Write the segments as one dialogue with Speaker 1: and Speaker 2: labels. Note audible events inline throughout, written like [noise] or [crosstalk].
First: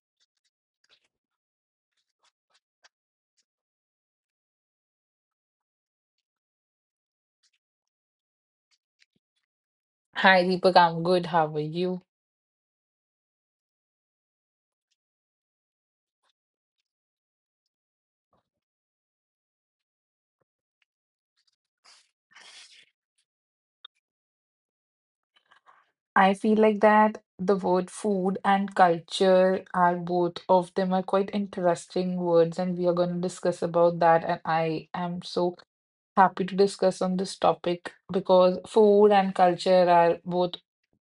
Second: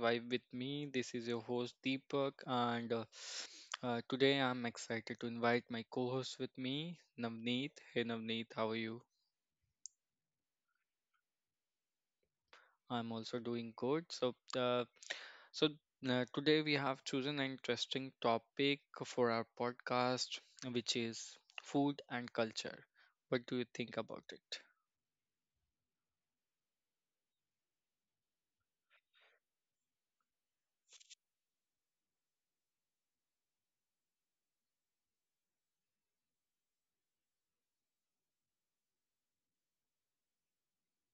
Speaker 1: Vibe with me. This is your host Deepak, and today I'm excited to invite my co-host with me, Navneet. Hey Navneet, how are you?
Speaker 2: Hi Deepak, I'm good. How are you?
Speaker 1: I'm also doing good. So today we have chosen an interesting topic for our podcast, which is food and culture. What do you think about it?
Speaker 2: I feel like that the word food and culture, are both of them are quite interesting words, and we are going to discuss about that. And I am so happy to discuss on this topic because food and culture are both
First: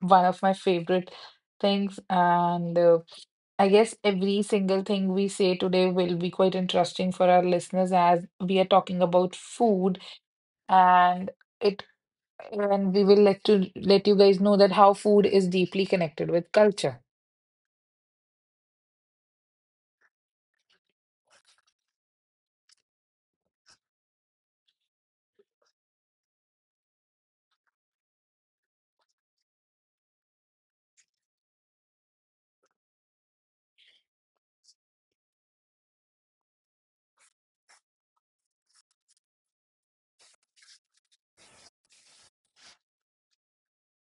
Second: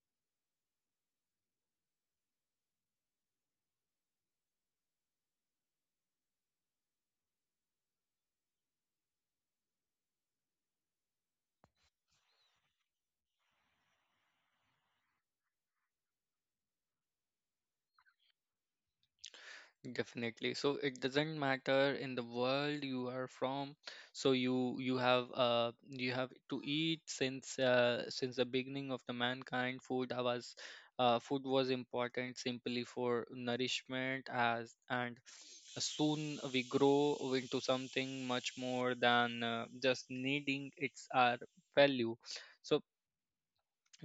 Speaker 2: one of my favorite things. And I guess every single thing we say today will be quite interesting for our listeners as we are talking about food and. It. And we will let to let you guys know that how food is deeply connected with culture.
Speaker 1: Definitely. So it doesn't matter in the world you are from. So you have you have to eat since the beginning of the mankind. Food was important simply for nourishment as and soon we grow into something much more than just needing its our value. So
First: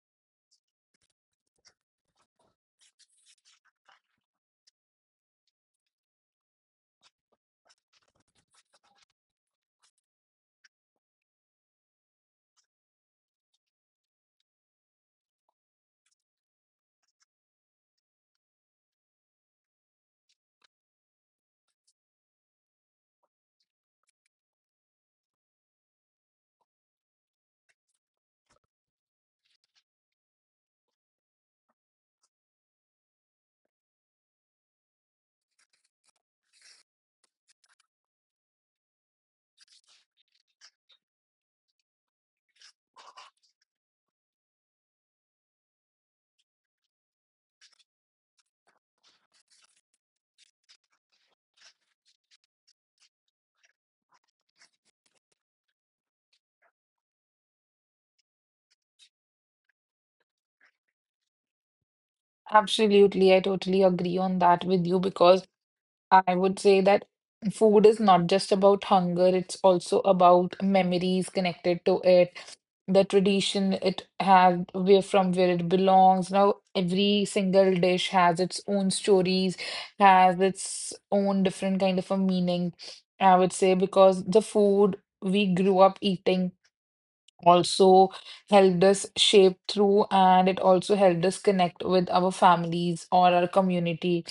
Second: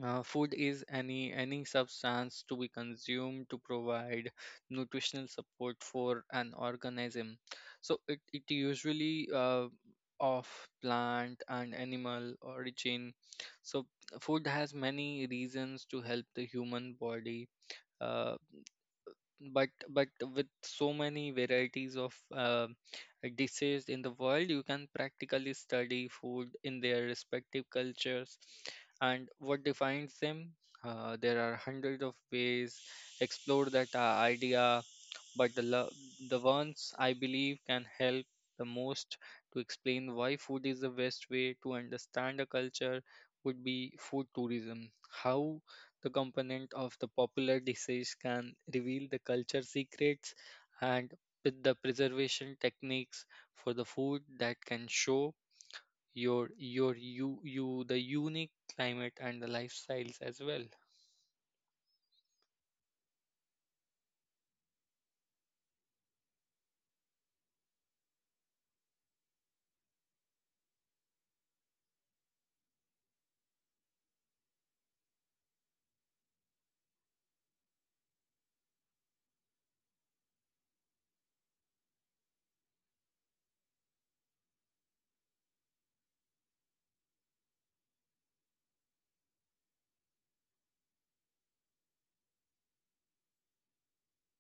Speaker 1: uh, food is any substance to be consumed to provide nutritional support for an organism. So it usually of plant and animal origin. So food has many reasons to help the human body. uh, but with so many varieties of dishes in the world, you can practically study food in their respective cultures and what defines them. There are hundreds of ways explore that idea, but the ones I believe can help the most to explain why food is the best way to understand a culture would be food tourism, how the component of the popular disease can reveal the culture secrets, and with the preservation techniques for the food that can show you the unique climate and the lifestyles as well.
Speaker 2: Absolutely, I totally agree on that with you because I would say that food is not just about hunger, it's also about memories connected to it, the tradition it has, where from where it belongs. Now, every single dish has its own stories, has its own different kind of a meaning, I would say, because the food we grew up eating also helped us shape through, and it also helped us connect with our families or our community.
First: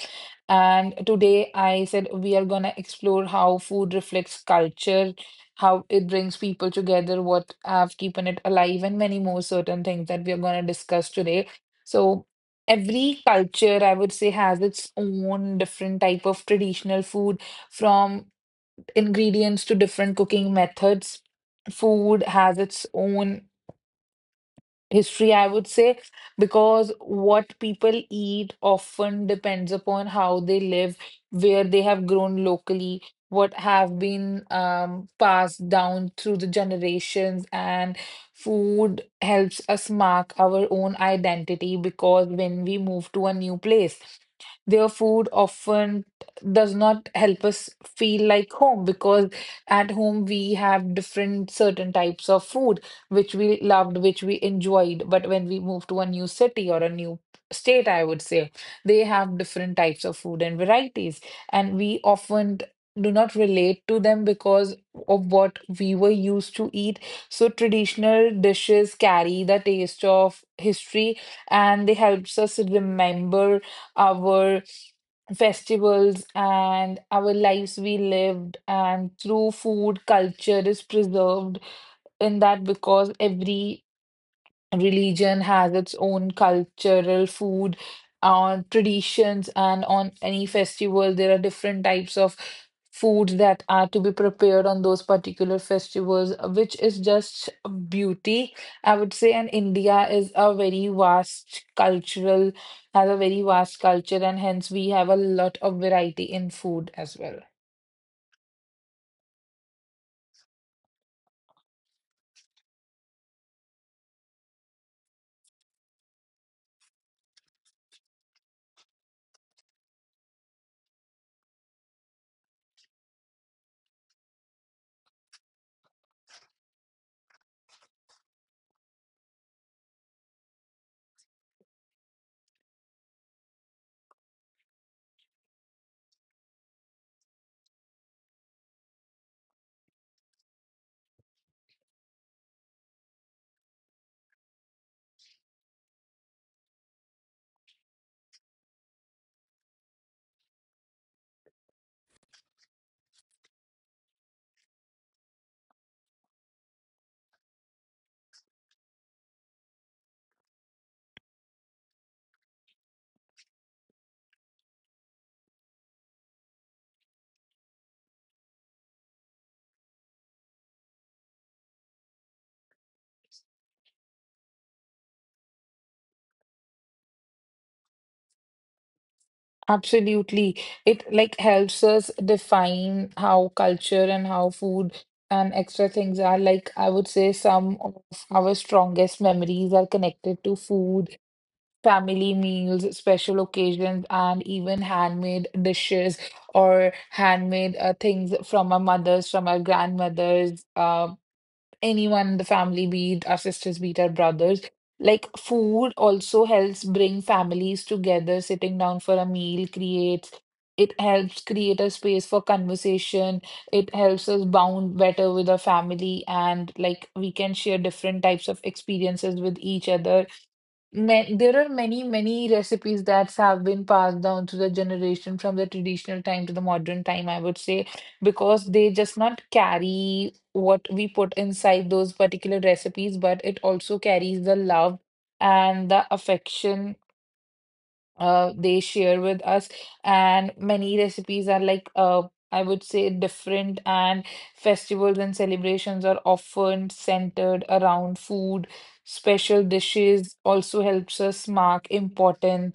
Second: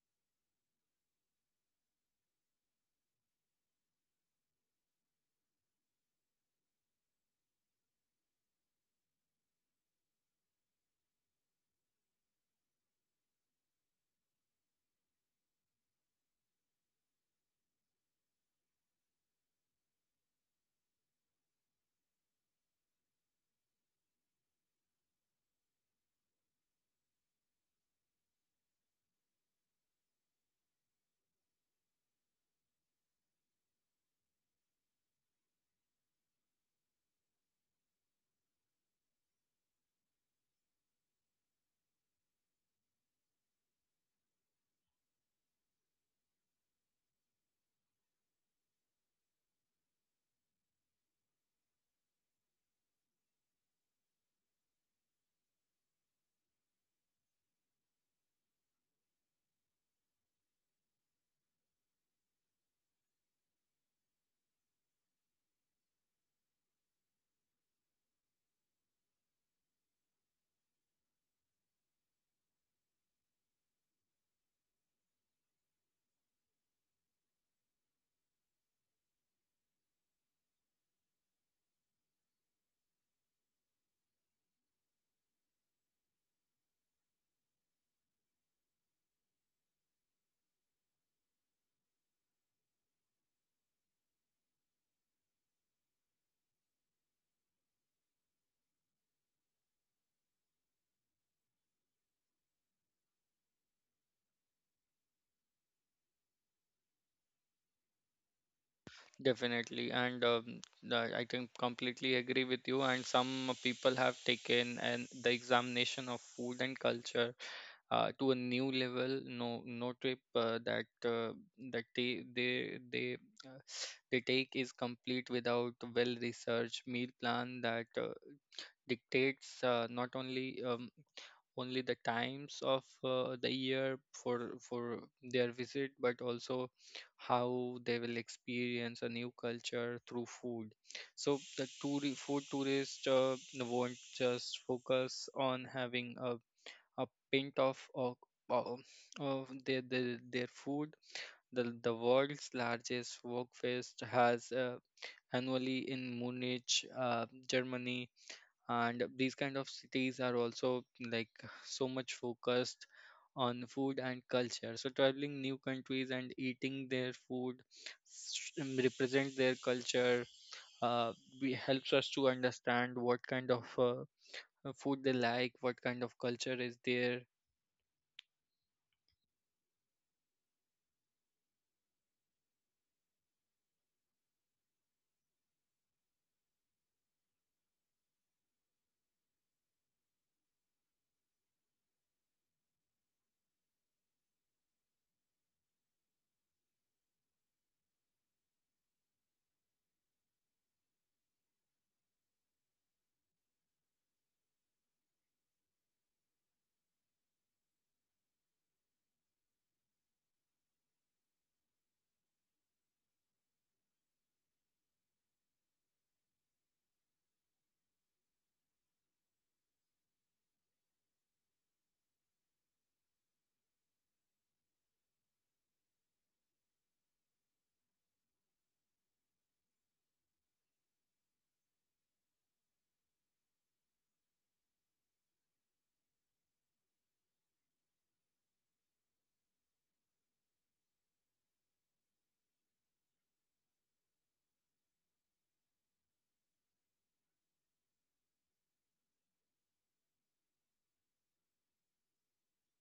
Speaker 2: And today I said we are going to explore how food reflects culture, how it brings people together, what have keeping it alive, and many more certain things that we are going to discuss today. So every culture, I would say, has its own different type of traditional food, from ingredients to different cooking methods. Food has its own history, I would say, because what people eat often depends upon how they live, where they have grown locally, what have been passed down through the generations, and food helps us mark our own identity, because when we move to a new place, their food often does not help us feel like home, because at home we have different certain types of food which we loved, which we enjoyed. But when we move to a new city or a new state, I would say, they have different types of food and varieties. And we often do not relate to them because of what we were used to eat. So traditional dishes carry the taste of history, and they helps us remember our festivals and our lives we lived, and through food culture is preserved in that, because every religion has its own cultural food on traditions, and on any festival there are different types of foods that are to be prepared on those particular festivals, which is just a beauty, I would say. And India is a very vast cultural, has a very vast culture, and hence we have a lot of variety in food as well.
Speaker 1: Definitely, and I can completely agree with you. And some people have taken and the examination of food and culture to a new level. No, no trip that that uh, they take is complete without well researched meal plan that dictates not only the times of the year for their visit, but also how they will experience a new culture through food. So the tour food tourist won't just focus on having a pint of of of their food. The world's largest folk fest has annually in Munich, Germany, and these kind of cities are also like so much focused on food and culture. So traveling new countries and eating their food represent their culture, uh, we helps us to understand what kind of food they like, what kind of culture is there.
Speaker 2: Absolutely. It like helps us define how culture and how food and extra things are. Like I would say some of our strongest memories are connected to food, family meals, special occasions, and even handmade dishes or handmade things from our mothers, from our grandmothers. Anyone in the family, be it our sisters, be it our brothers. Like food also helps bring families together, sitting down for a meal creates, it helps create a space for conversation. It helps us bond better with our family, and like we can share different types of experiences with each other. Ma, there are many, many recipes that have been passed down through the generation, from the traditional time to the modern time, I would say, because they just not carry what we put inside those particular recipes, but it also carries the love and the affection they share with us. And many recipes are like, I would say, different. And festivals and celebrations are often centered around food. Special dishes also helps us mark important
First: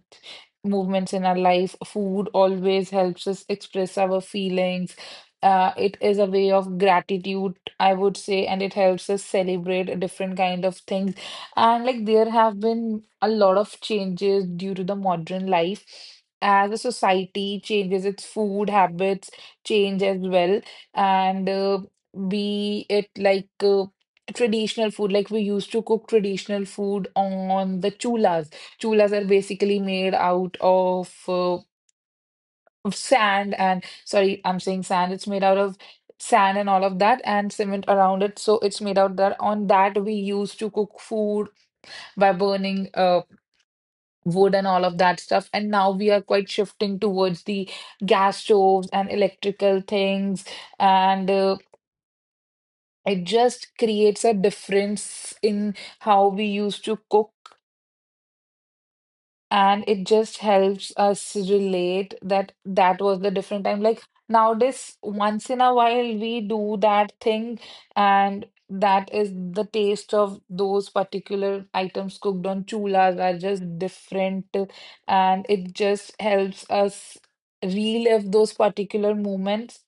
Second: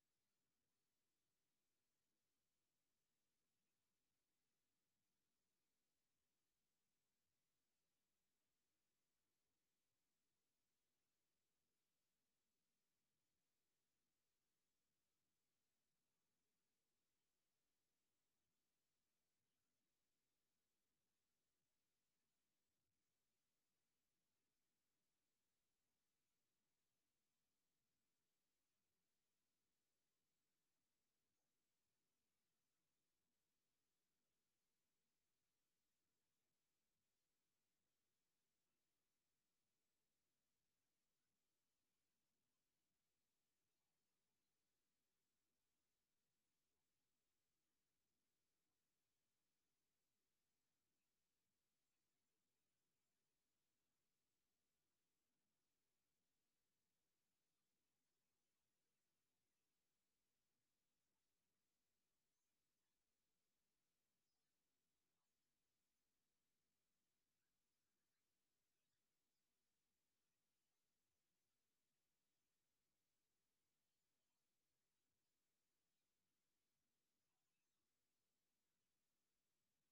Speaker 2: movements in our life. Food always helps us express our feelings. It is a way of gratitude, I would say, and it helps us celebrate a different kind of things. And like there have been a lot of changes due to the modern life, as a society changes its food habits change as well. And Be it like traditional food, like we used to cook traditional food on the chulas. Are basically made out of sand, and sorry I'm saying sand, it's made out of sand and all of that and cement around it, so it's made out that, on that we used to cook food by burning wood and all of that stuff. And now we are quite shifting towards the gas stoves and electrical things. And It just creates a difference in how we used to cook, and it just helps us relate that that was the different time. Like nowadays once in a while we do that thing, and that is the taste of those particular items cooked on chulas are just different, and it just helps us relive those particular moments,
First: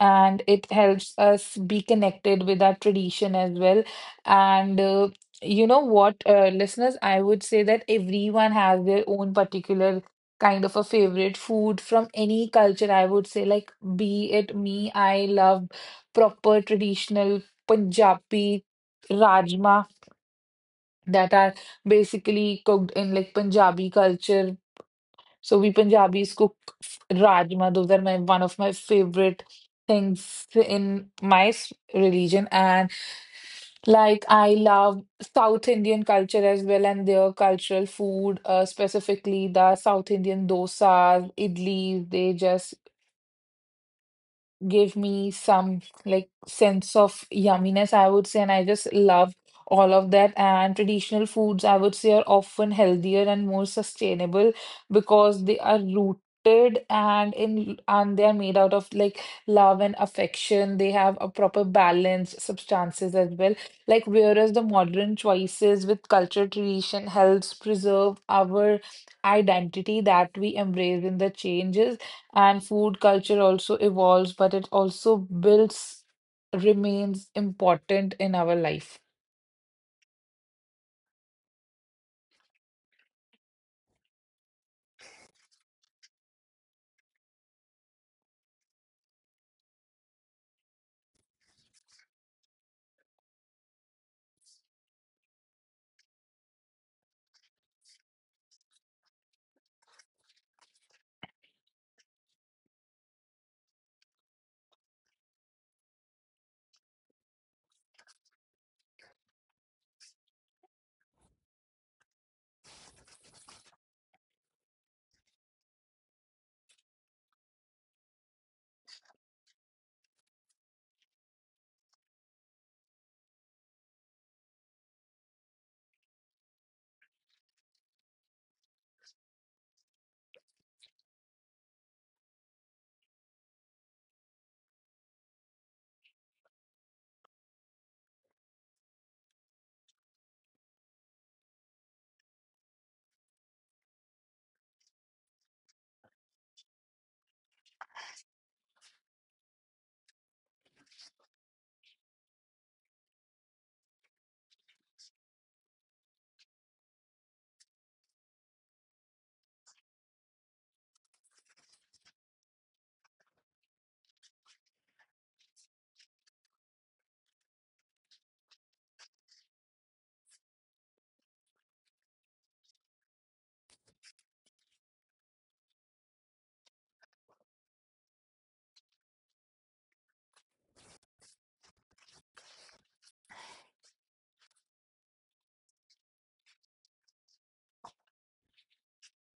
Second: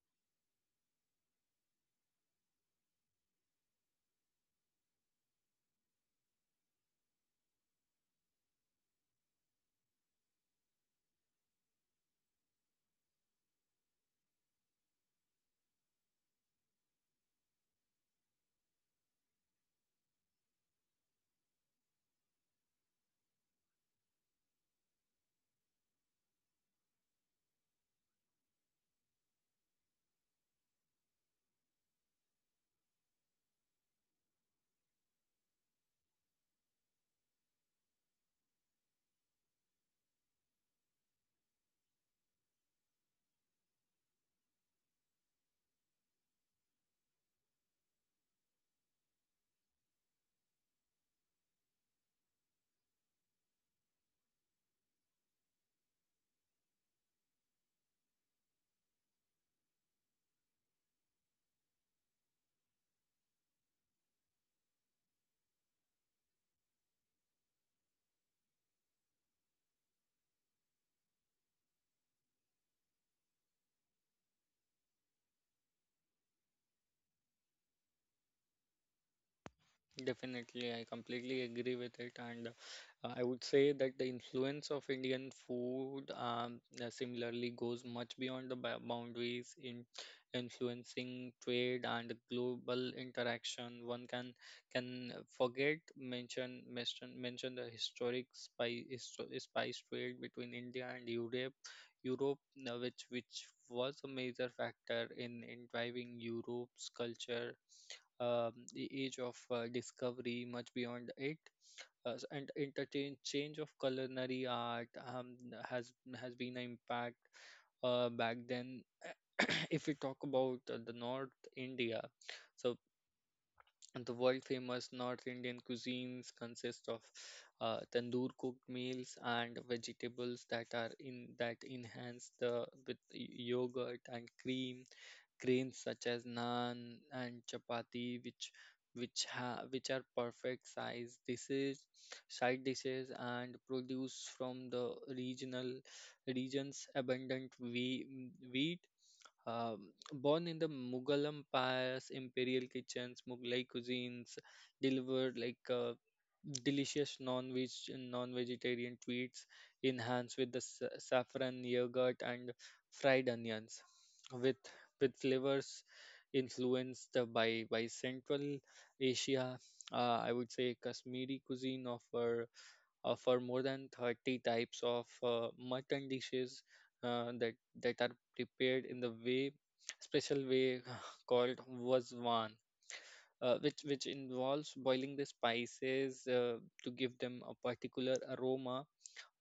Speaker 2: and it helps us be connected with our tradition as well. And You know what, listeners, I would say that everyone has their own particular kind of a favorite food from any culture. I would say, like, be it me, I love proper traditional Punjabi rajma that are basically cooked in like Punjabi culture. So we Punjabis cook rajma. Those are my one of my favorite things in my religion. And like I love South Indian culture as well, and their cultural food, specifically the South Indian dosas, idlis. They just give me some like sense of yumminess, I would say, and I just love all of that. And traditional foods, I would say, are often healthier and more sustainable because they are rooted and in, and they are made out of like love and affection. They have a proper balance, substances as well. Like whereas the modern choices with culture tradition helps preserve our identity, that we embrace in the changes, and food culture also evolves, but it also builds, remains important in our life.
Speaker 1: Definitely, I completely agree with it, and I would say that the influence of Indian food similarly goes much beyond boundaries in influencing trade and global interaction. One can forget mention the historic spice trade between India and Europe, which was a major factor in driving Europe's culture, the age of discovery, much beyond it. And interchange change of culinary art has has been an impact back then. [coughs] [clears throat] If we talk about the North India, so the world famous North Indian cuisines consist of tandoor cooked meals and vegetables that are in that enhance the with yogurt and cream, grains such as naan and chapati, which are perfect size dishes, side dishes, and produce from the regional region's abundant wheat. um, Born in the Mughal empires, imperial kitchens, Mughlai cuisines delivered delicious non-vegetarian treats enhanced with the saffron, yogurt, and fried onions, with flavors influenced by central Asia. I would say Kashmiri cuisine offer more than 30 types of mutton dishes, uh, that that are prepared in the way special way [laughs] called wasvan, which involves boiling the spices to give them a particular aroma.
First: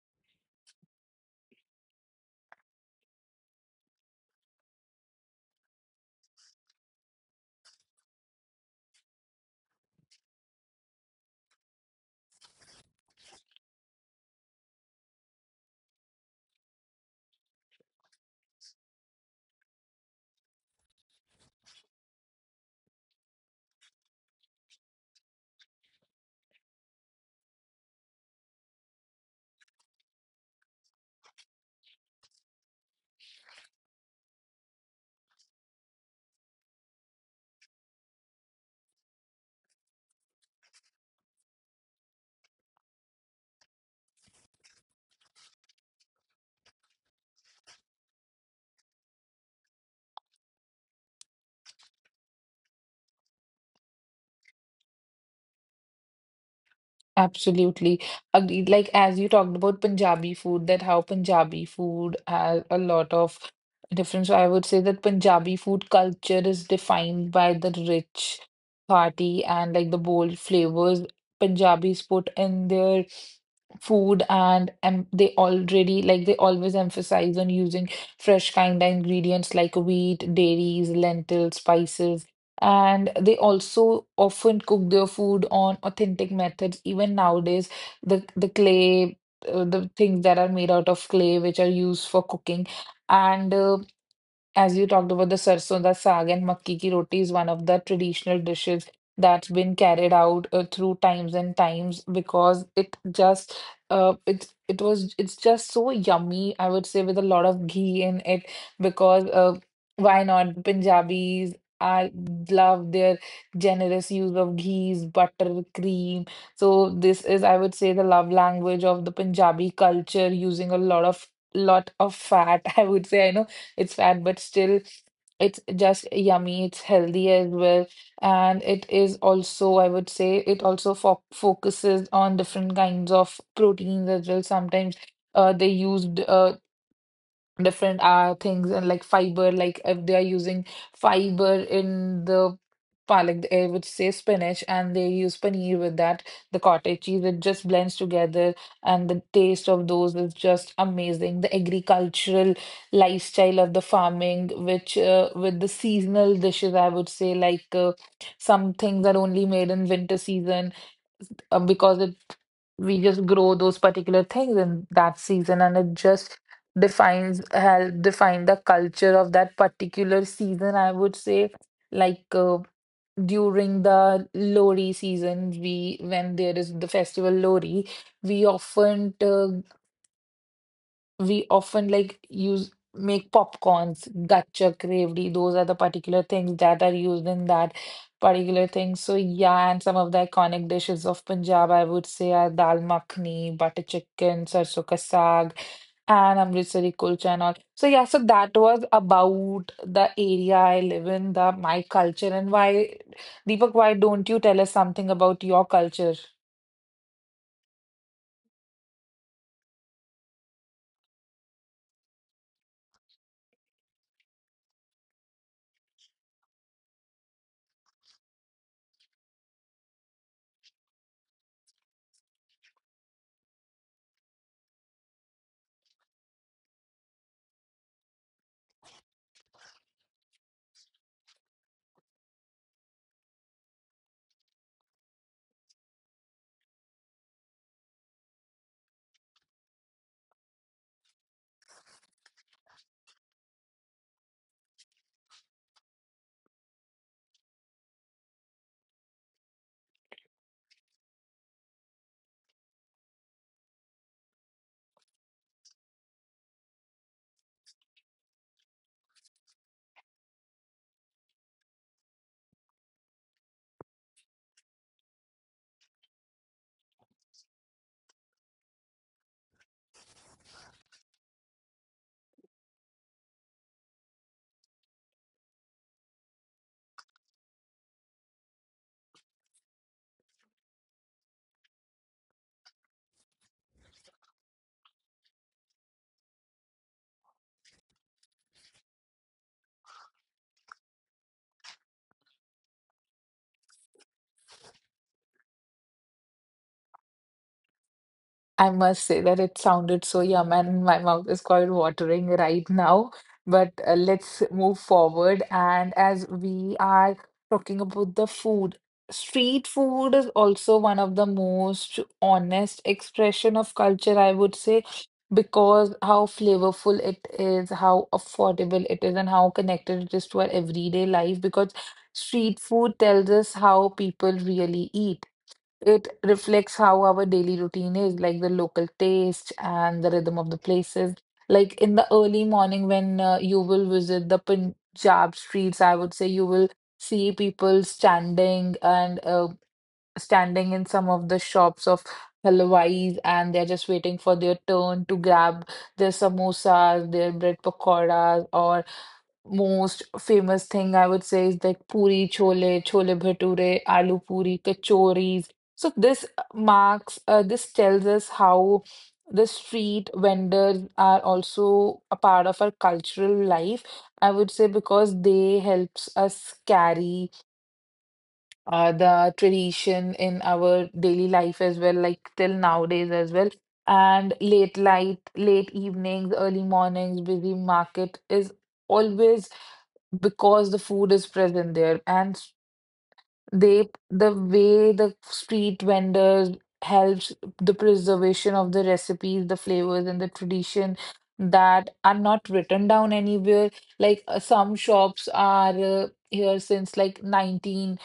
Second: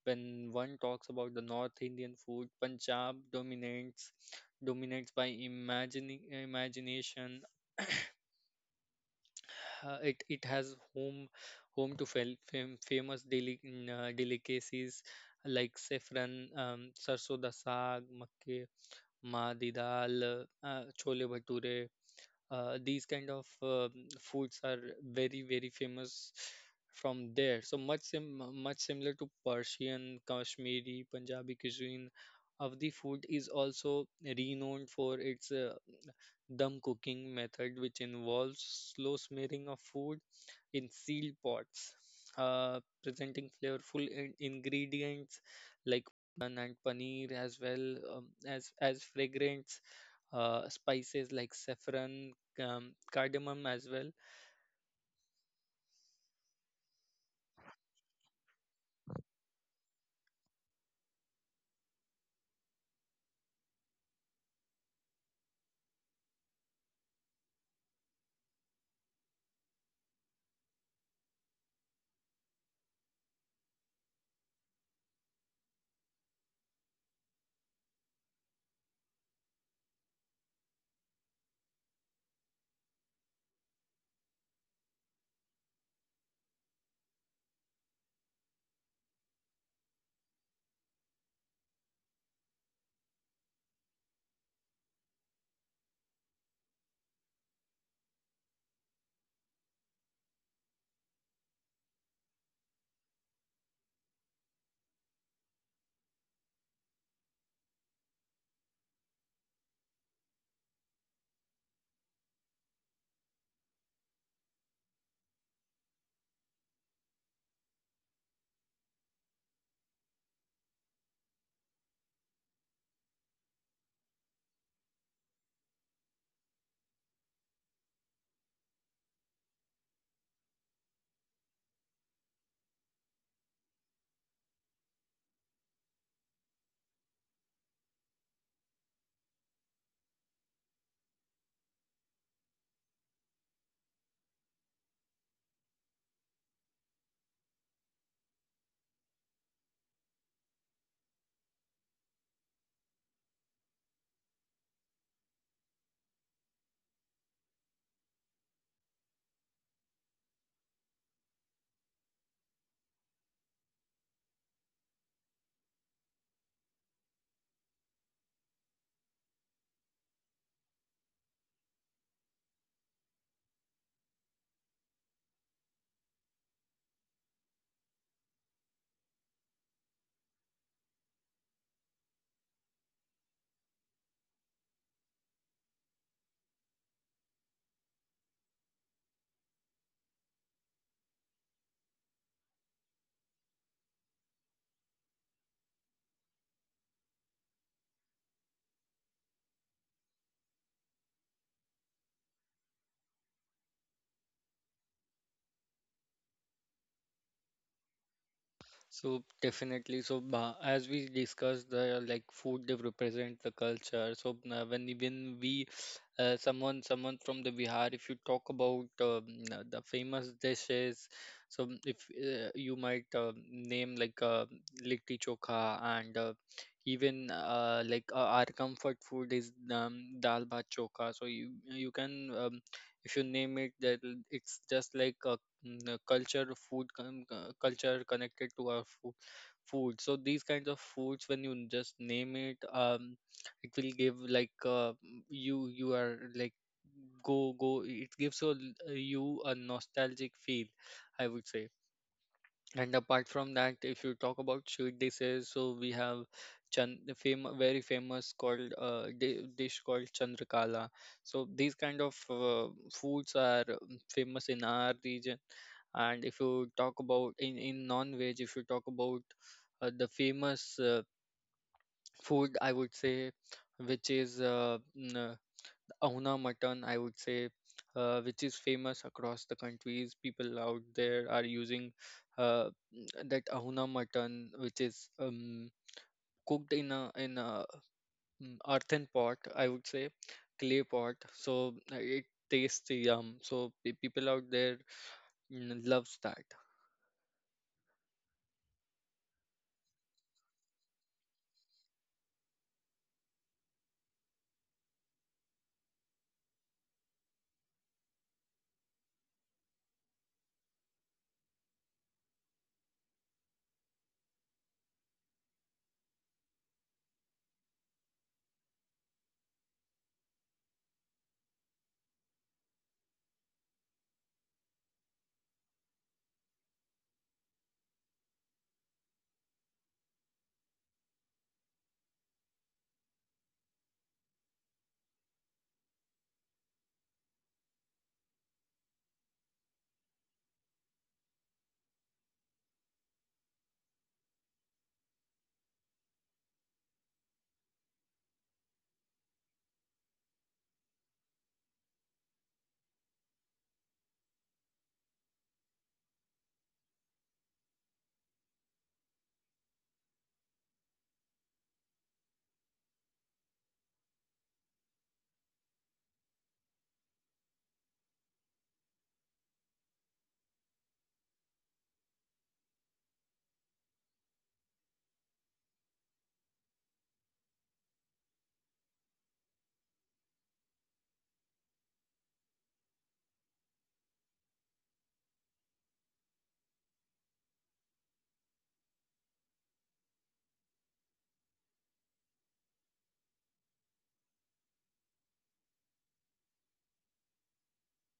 Speaker 1: When one talks about the North Indian food, Punjab dominates by imagining imagination. It has home to famous delicacies like saffron, sarso da saag, makke, maadi dal, chole bhature. These kind of foods are very famous from there, so much similar to Persian, Kashmiri, Punjabi cuisine. Avdi food is also renowned for its dum cooking method, which involves slow smearing of food in sealed pots, presenting flavorful ingredients like naan and paneer, as well as fragrance spices like saffron, cardamom as well.
Speaker 2: Absolutely. Agreed. Like as you talked about Punjabi food, that how Punjabi food has a lot of difference. So I would say that Punjabi food culture is defined by the rich, hearty, and like the bold flavors Punjabis put in their food, and they already, like they always emphasize on using fresh kind of ingredients like wheat, dairies, lentils, spices, and they also often cook their food on authentic methods. Even nowadays, the clay, the things that are made out of clay, which are used for cooking, and as you talked about the sarson da saag and makki ki roti, is one of the traditional dishes that's been carried out through times and times, because it just it's just so yummy, I would say, with a lot of ghee in it. Because Why not? Punjabis, I love their generous use of ghees, butter, cream. So this is, I would say, the love language of the Punjabi culture, using a lot of fat, [laughs] I would say. I know it's fat, but still, it's just yummy, it's healthy as well. And it is also, I would say, it also fo focuses on different kinds of proteins as well. Sometimes they used different things, and like fiber, like if they are using fiber in the palak, eh, which says spinach, and they use paneer with that, the cottage cheese, it just blends together, and the taste of those is just amazing. The agricultural lifestyle of the farming, which with the seasonal dishes, I would say, like some things are only made in winter season because it, we just grow those particular things in that season, and it just defines, help define the culture of that particular season, I would say. Like during the lori season, we, when there is the festival lori, we often uh, we often like use, make popcorns, gachak, gravy. Those are the particular things that are used in that particular thing. So yeah. And some of the iconic dishes of Punjab, I would say, are dal makhni, butter chicken, sarson ka saag, and Amritsari kulcha and all. So yeah, so that was about the area I live in, the my culture, and why, Deepak, why don't you tell us something about your culture?
Speaker 1: So definitely, so as we discussed, the like food they represent the culture. So when even we, someone from the Bihar, if you talk about the famous dishes, so if you might name like litti chokha and even our comfort food is dal bhat chokha. So you can if you name it that, it's just like a the culture food culture connected to our food. So these kinds of foods, when you just name it, it will give like you are like go go it gives you you a nostalgic feel, I would say. And apart from that, if you talk about sweet dishes, so we have very famous called dish called Chandrakala. So these kind of foods are famous in our region. And if you talk about in non-veg, if you talk about the famous food, I would say, which is Ahuna mutton, I would say, which is famous across the countries. People out there are using uh, that Ahuna mutton, which is cooked in a mm, earthen pot, I would say, clay pot. So it tastes yum. So people out there loves that.
Speaker 2: I must say that it sounded so yum, and my mouth is quite watering right now. But let's move forward. And as we are talking about the food, street food is also one of the most honest expression of culture, I would say, because how flavorful it is, how affordable it is, and how connected it is to our everyday life. Because street food tells us how people really eat. It reflects how our daily routine is, like the local taste and the rhythm of the places. Like in the early morning, when you will visit the Punjab streets, I would say you will see people standing and standing in some of the shops of halwais, and they're just waiting for their turn to grab their samosas, their bread pakoras, or most famous thing I would say is like puri chole, chole bhature, aloo puri, kachoris. So this this tells us how the street vendors are also a part of our cultural life. I would say because they helps us carry the tradition in our daily life as well, like till nowadays as well. And late light, late evenings, early mornings, busy market is always because the food is present there and they the way the street vendors helps the preservation of the recipes, the flavors, and the tradition that are not written down anywhere, like some shops are here since like 19,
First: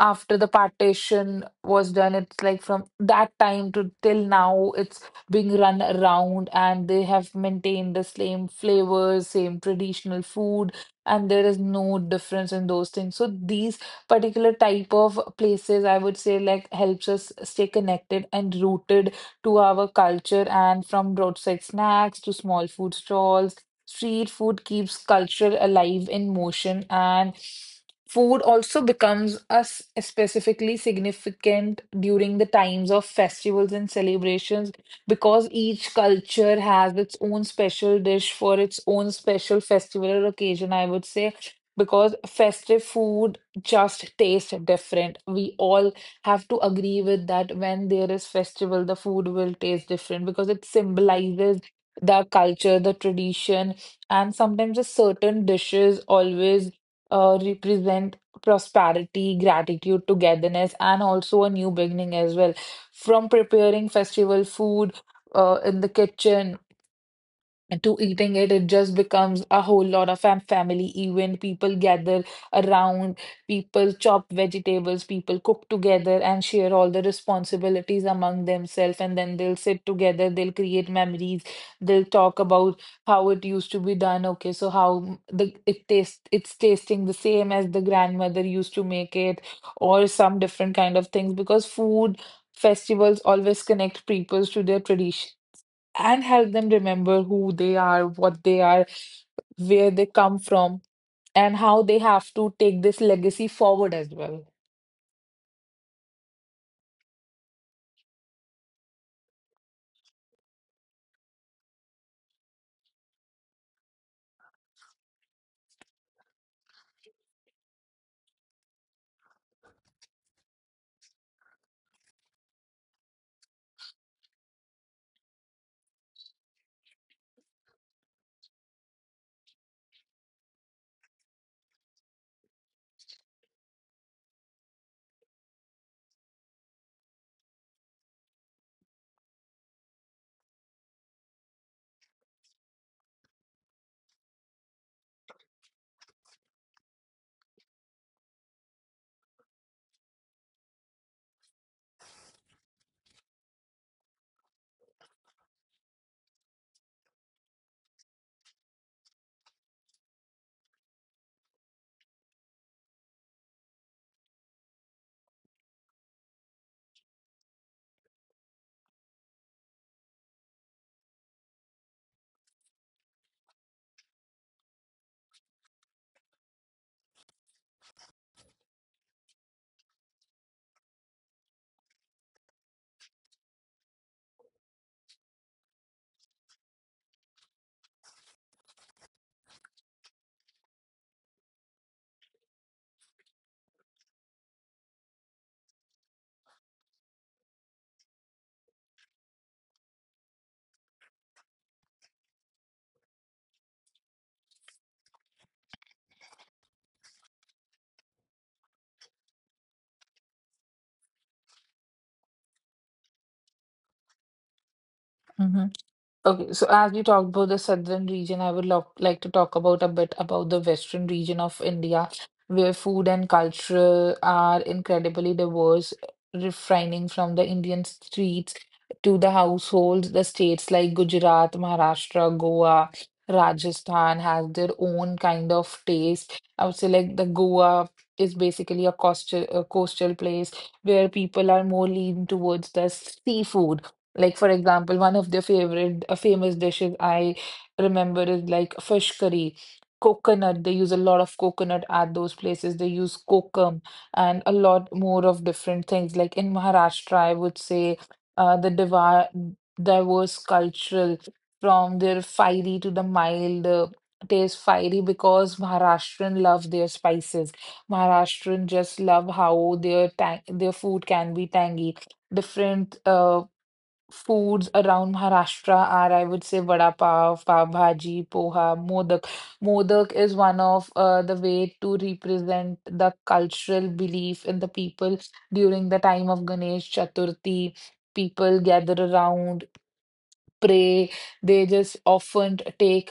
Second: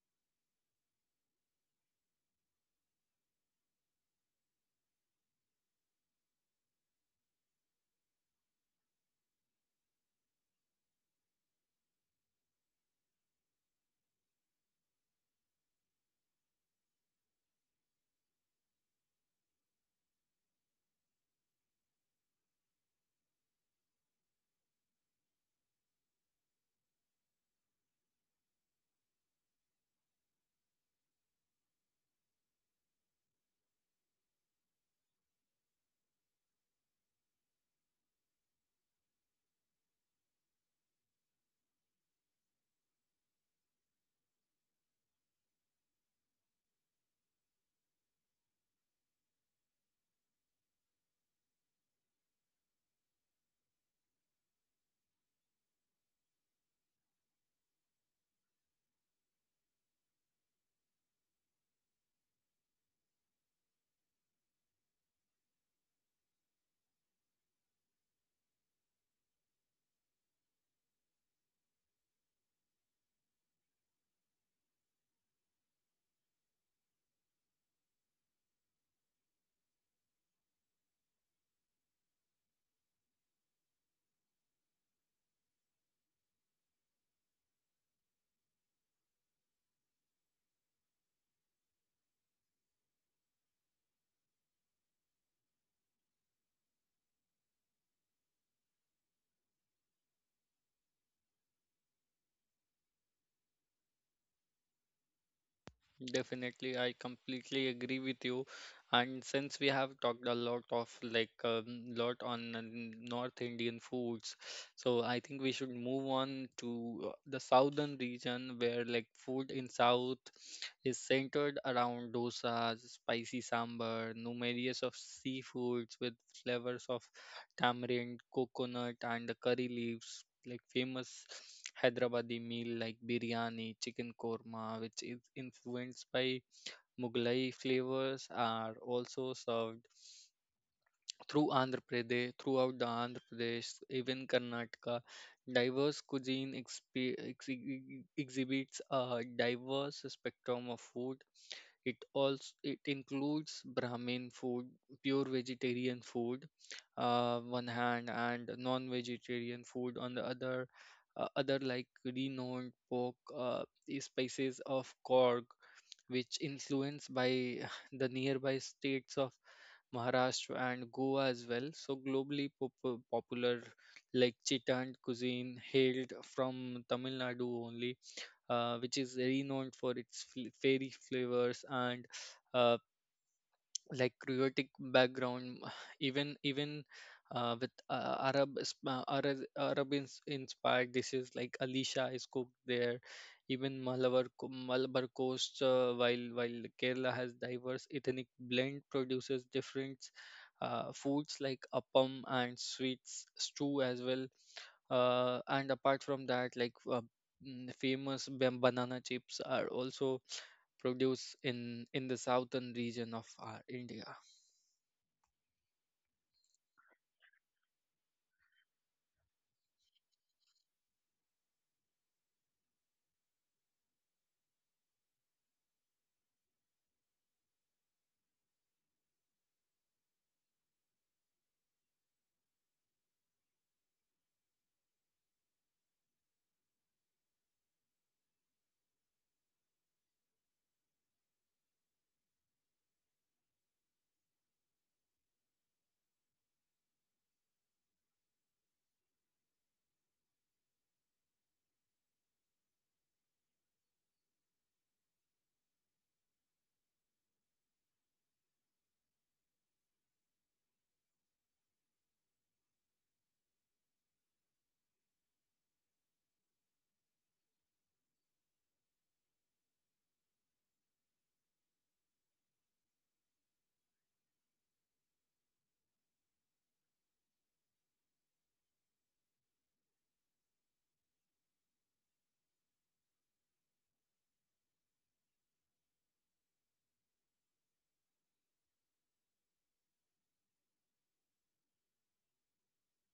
Speaker 2: after the partition was done. It's like from that time to till now it's being run around, and they have maintained the same flavors, same traditional food, and there is no difference in those things. So these particular type of places, I would say, like helps us stay connected and rooted to our culture. And from roadside snacks to small food stalls, street food keeps culture alive in motion. And food also becomes us specifically significant during the times of festivals and celebrations, because each culture has its own special dish for its own special festival or occasion, I would say. Because festive food just tastes different. We all have to agree with that. When there is festival, the food will taste different because it symbolizes the culture, the tradition, and sometimes a certain dishes always represent prosperity, gratitude, togetherness, and also a new beginning as well. From preparing festival food in the kitchen and to eating it, it just becomes a whole lot of family event. People gather around, people chop vegetables, people cook together and share all the responsibilities among themselves, and then they'll sit together, they'll create memories, they'll talk about how it used to be done. Okay, so how the it tastes, it's tasting the same as the grandmother used to make it, or some different kind of things, because food festivals always connect peoples to their tradition and help them remember who they are, what they are, where they come from, and how they have to take this legacy forward as well.
Speaker 1: Definitely, I completely agree with you. And since we have talked a lot of like lot on North Indian foods, so I think we should move on to the southern region, where like food in South is centered around dosas, spicy sambar, numerous of seafoods with flavors of tamarind, coconut, and the curry leaves. Like famous Hyderabadi meal like biryani, chicken korma, which is influenced by Mughlai flavors, are also served through Andhra Pradesh, throughout the Andhra Pradesh, even Karnataka. Diverse cuisine exhibits a diverse spectrum of food. It also it includes Brahmin food, pure vegetarian food, one hand, and non-vegetarian food on the other. Other like renowned pork species of Korg, which influenced by [laughs] [sighs] the nearby states of Maharashtra and Goa as well. So globally popular like Chittand cuisine hailed from Tamil Nadu only, which is renowned for its fairy flavors and uh, like Creotic background, [sighs] even even with Arab is- Arab Arab inspired dishes like Alisha is cooked there. Even Malabar coast, while Kerala has diverse ethnic blend, produces different foods like appam and sweets stew as well. And apart from that, famous banana chips are also produced in the southern region of our India.
Speaker 2: Okay, so as you talked about the southern region, I would love like to talk about a bit about the western region of India, where food and culture are incredibly diverse, refining from the Indian streets to the households. The states like Gujarat, Maharashtra, Goa, Rajasthan has their own kind of taste. I would say like the Goa is basically a coastal place where people are more lean towards the seafood, like for example, one of their favorite famous dishes I remember is like fish curry, coconut. They use a lot of coconut at those places. They use kokum and a lot more of different things. Like in Maharashtra, I would say the diva diverse cultural from their fiery to the mild. Taste fiery because Maharashtrian love their spices. Maharashtrian just love how their tang their food can be tangy, different foods around Maharashtra are, I would say, vada pav, pav bhaji, poha, modak. Modak is one of the way to represent the cultural belief in the people during the time of Ganesh Chaturthi. People gather around, pray. They just often take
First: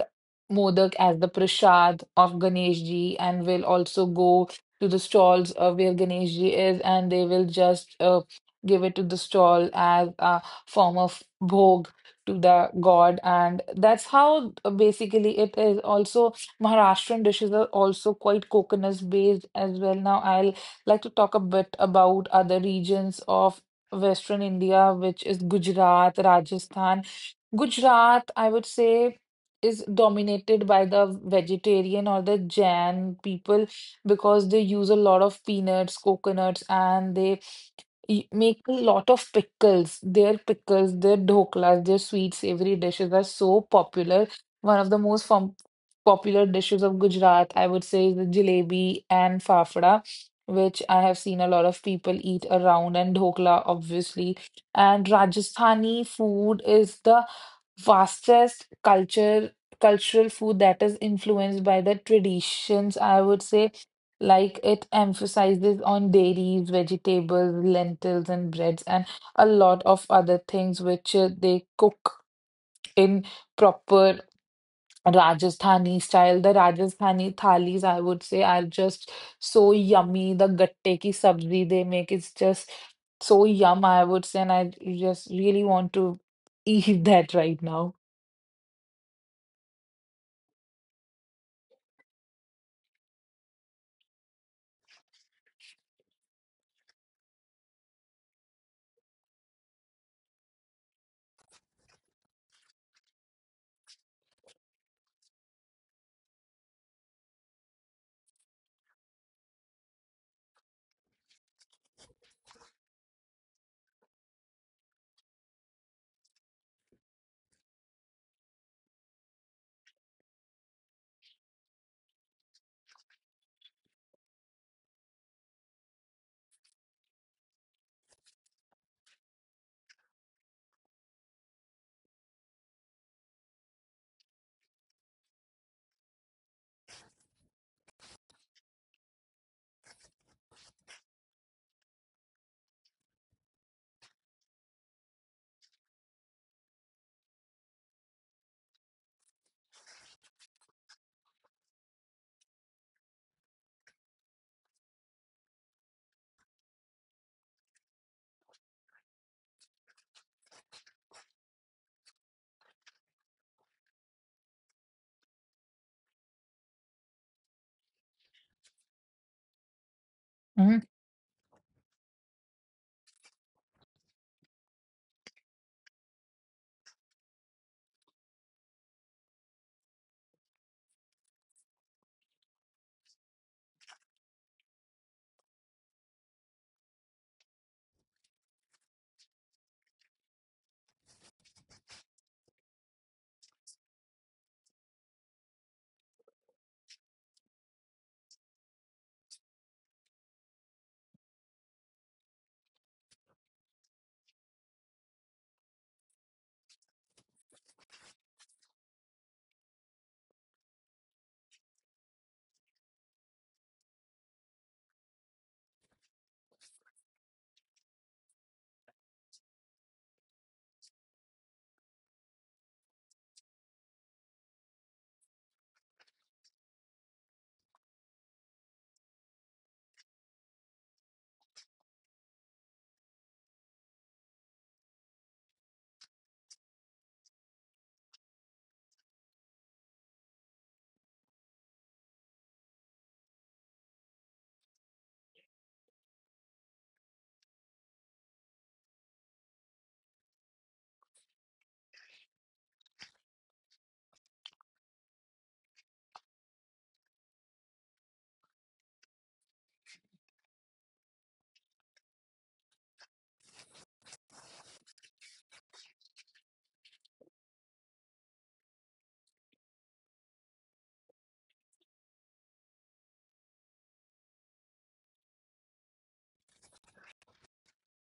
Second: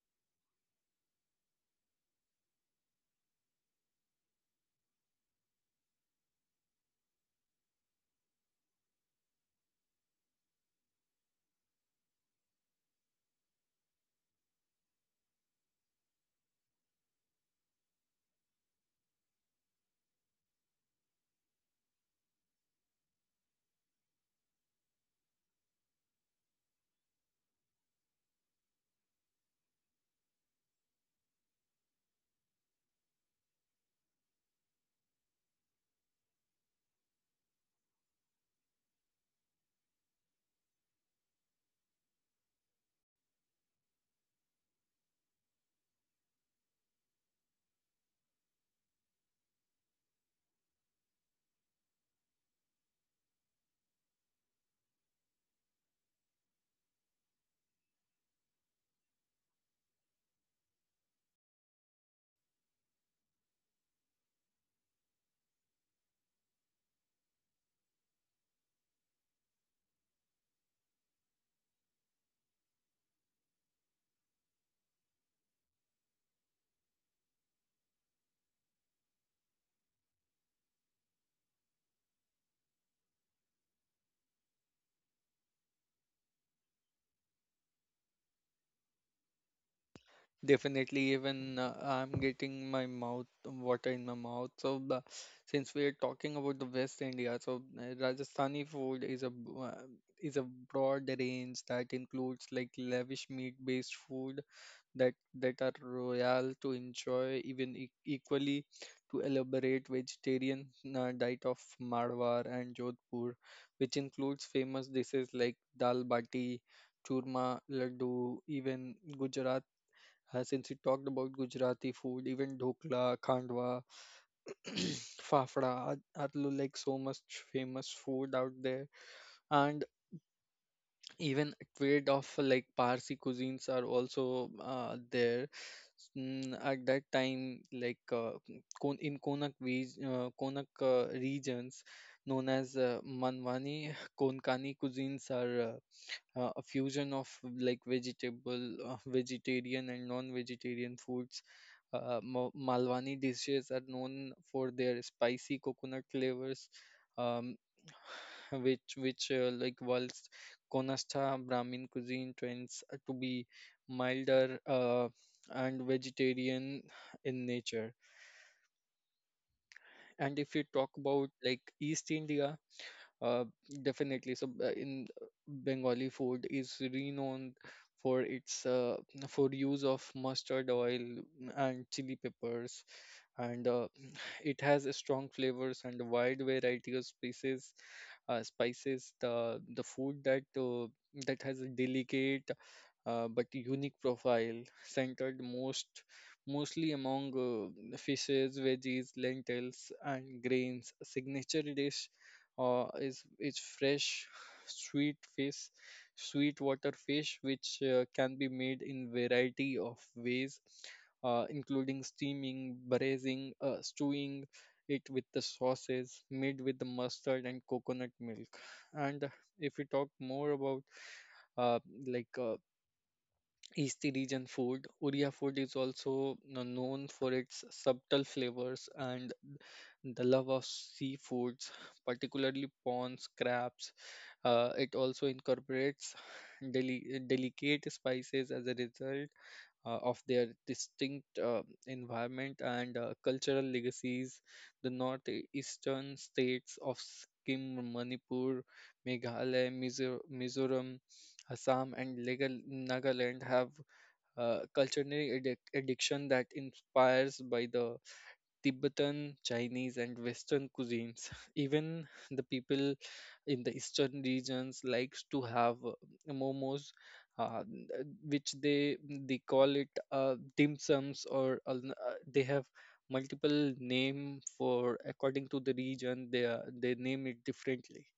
Speaker 2: modak as the prasad of Ganesh ji, and will also go to the stalls of where Ganesh ji is, and they will just give it to the stall as a form of bhog to the god, and that's how basically it is also Maharashtrian dishes are also quite coconut based as well. Now, I'll like to talk a bit about other regions of Western India, which is Gujarat, Rajasthan. Gujarat, I would say, is dominated by the vegetarian or the Jain people because they use a lot of peanuts, coconuts, and they make a lot of pickles. Their pickles, their dhoklas, their sweet savory dishes are so popular. One of the popular dishes of Gujarat, I would say, is the jalebi and fafda, which I have seen a lot of people eat around, and dhokla, obviously. And Rajasthani food is the vastest culture cultural food that is influenced by the traditions, I would say. Like it emphasizes on dairies, vegetables, lentils, and breads, and a lot of other things which they cook in proper Rajasthani style. The Rajasthani thalis, I would say, are just so yummy. The gatte ki sabzi they make is just so yum, I would say, and I just really want to eat [laughs] that right now.
Speaker 1: Definitely, even I'm getting my mouth water in my mouth. Since we are talking about the West India, so Rajasthani food is is a broad range that includes like lavish meat-based food that are royal to enjoy equally to elaborate vegetarian diet of Marwar and Jodhpur, which includes famous dishes like dal bati, churma, laddu, even Gujarat. Since we talked about Gujarati food, even dhokla, khandwa, [clears throat] fafda are like so much famous food out there, and even trade of like Parsi cuisines are also there. At that time, in Konak, Konak regions known as Manwani, Konkani cuisines are a fusion of like vegetable, vegetarian and non-vegetarian foods. Malwani dishes are known for their spicy coconut flavors, um, [sighs] which whilst Konasta Brahmin cuisine trends to be milder and vegetarian in nature. And if you talk
Speaker 2: Mhm.
Speaker 1: about like East India, uh, definitely. So in Bengali food is renowned for its for use of mustard oil and chili peppers, and it has a strong flavors and a wide variety of species, spices. The food that that has a delicate but unique profile, centered mostly among fishes, veggies, lentils, and grains. A signature dish is fresh, sweet fish, sweet water fish, which can be made in variety of ways, including steaming, braising, stewing it with the sauces, made with the mustard and coconut milk. And if we talk more about uh, like uh, East region food, Oriya food is also known for its subtle flavors and the love of seafoods, particularly prawns, crabs. It also incorporates delicate spices as a result of their distinct environment and cultural legacies. The northeastern states of Sikkim, Manipur, Meghalaya, Mizoram, Assam, and Nagaland have cultural addiction that inspires by the Tibetan, Chinese, and Western cuisines. [laughs] Even the people in the eastern regions likes to have momos, which they call it dim sums, or they have multiple name for according to the region. They are, they name it differently.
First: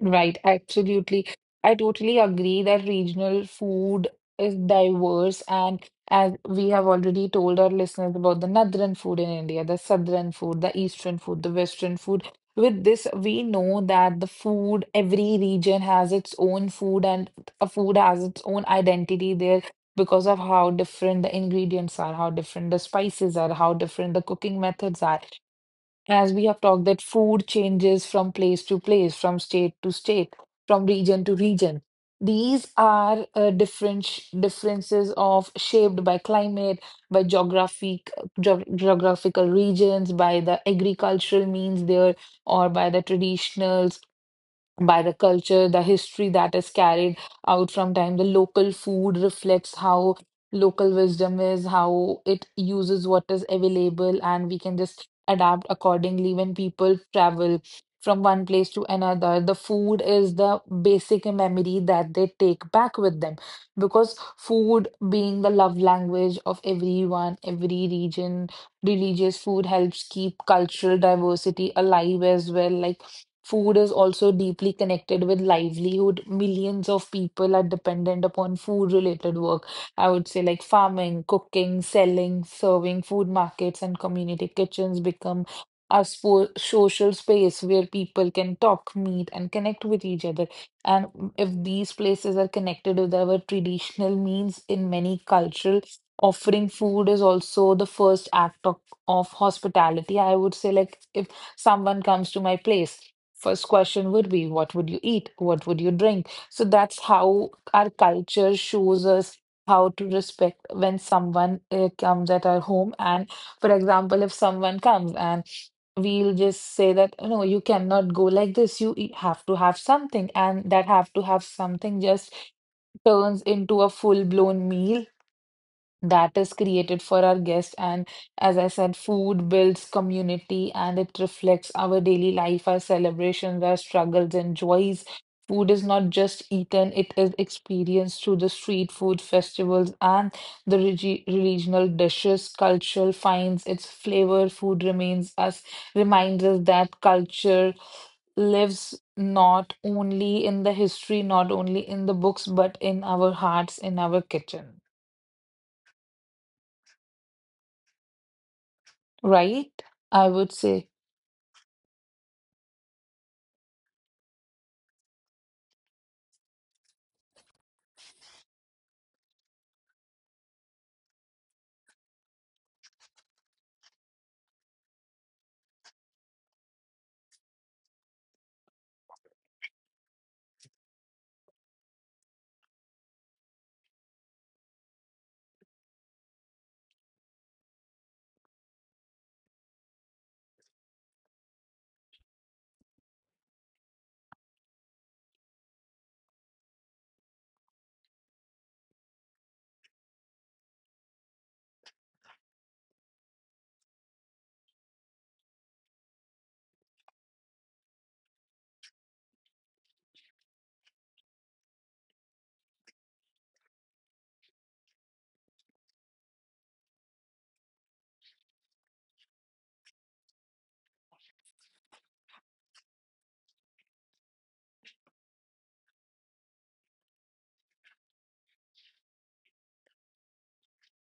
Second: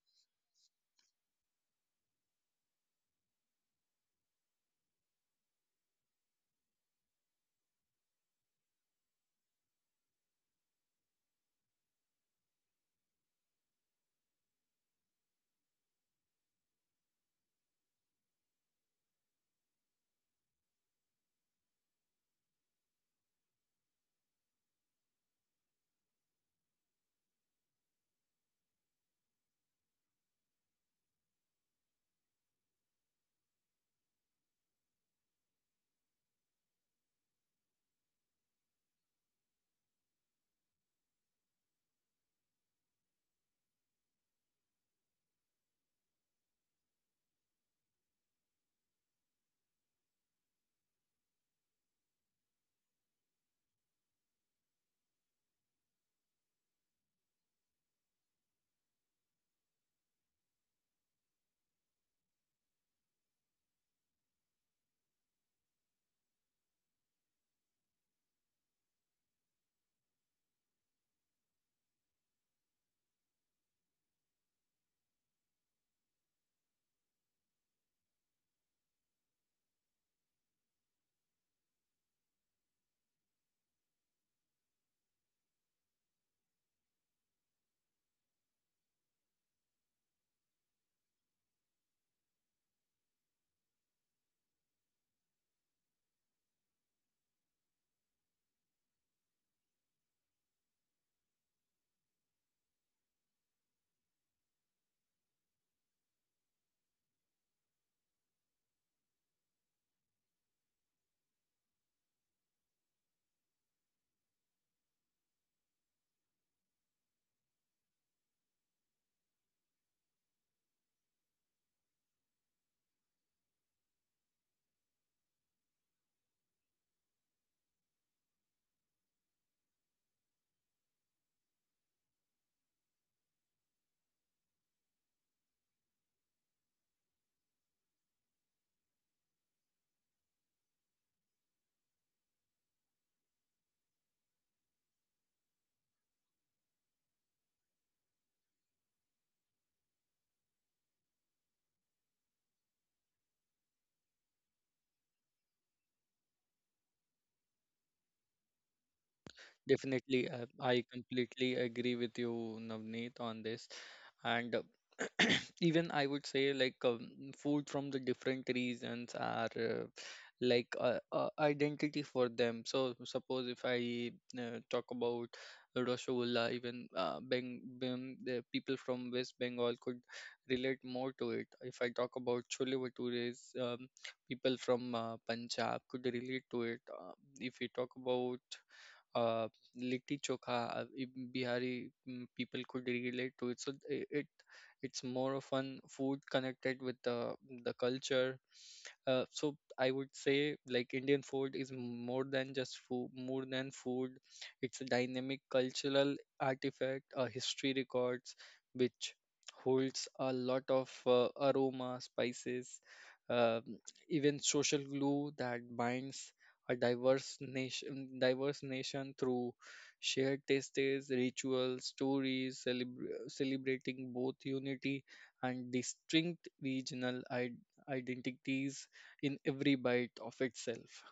Speaker 2: Right, absolutely. I totally agree that regional food is diverse, and as we have already told our listeners about the northern food in India, the southern food, the eastern food, the western food. With this, we know that the food, every region has its own food, and a food has its own identity there, because of how different the ingredients are, how different the spices are, how different the cooking methods are. As we have talked, that food changes from place to place, from state to state, from region to region. These are different differences of shaped by climate, by geographic geographical regions, by the agricultural means there, or by the traditional, by the culture, the history that is carried out from time. The local food reflects how local wisdom is, how it uses what is available, and we can just adapt accordingly when people travel from one place to another. The food is the basic memory that they take back with them, because food being the love language of everyone, every region, religious food helps keep cultural diversity alive as well. Like food is also deeply connected with livelihood. Millions of people are dependent upon food-related work. I would say like farming, cooking, selling, serving, food markets and community kitchens become a social space where people can talk, meet, and connect with each other. And if these places are connected with our traditional means in many cultural, offering food is also the first act of hospitality. I would say like if someone comes to my place, first question would be what would you eat, what would you drink. So that's how our culture shows us how to respect when someone comes at our home. And for example, if someone comes and we'll just say that, "Oh, no, you cannot go like this, you have to have something," and that have to have something just turns into a full blown meal that is created for our guests. And as I said, food builds community, and it reflects our daily life, our celebrations, our struggles, and joys. Food is not just eaten, it is experienced through the street food festivals and the regional dishes. Cultural finds its flavor. Food remains us, reminds us that culture lives not only in the history, not only in the books, but in our hearts, in our kitchen, right?
Speaker 1: Definitely,
Speaker 2: I would
Speaker 1: I
Speaker 2: say
Speaker 1: completely agree with you, Navneet, on this. And [clears throat] even I would say, food from the different regions are identity for them. So, suppose if I talk about Rasgulla, even the people from West Bengal could relate more to it. If I talk about Chole Bhatures, people from Punjab could relate to it. If we talk about uh, litti chokha, Bihari people could relate to it. So it it's more of an food connected with the culture. So I would say like Indian food is more than just food, more than food. It's a dynamic cultural artifact, a history records, which holds a lot of aroma, spices, um even social glue that binds a diverse nation through shared tastes, rituals, stories, celebrating both unity and distinct regional identities in every bite of itself.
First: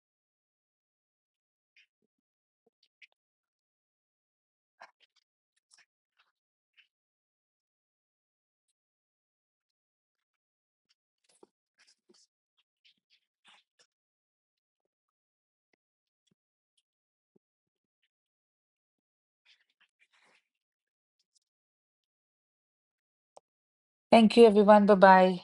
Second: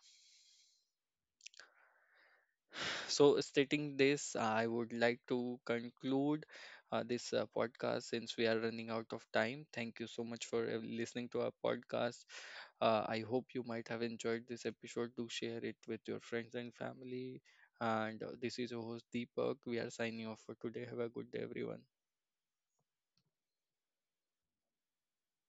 Speaker 1: So, stating this, I would like to conclude this podcast since we are running out of time. Thank you so much for listening to our podcast. I hope you might have enjoyed this episode. Do share it with your friends and family. And this is your host Deepak. We are signing off for today. Have a good day, everyone.
Speaker 2: thank you, everyone. Bye bye.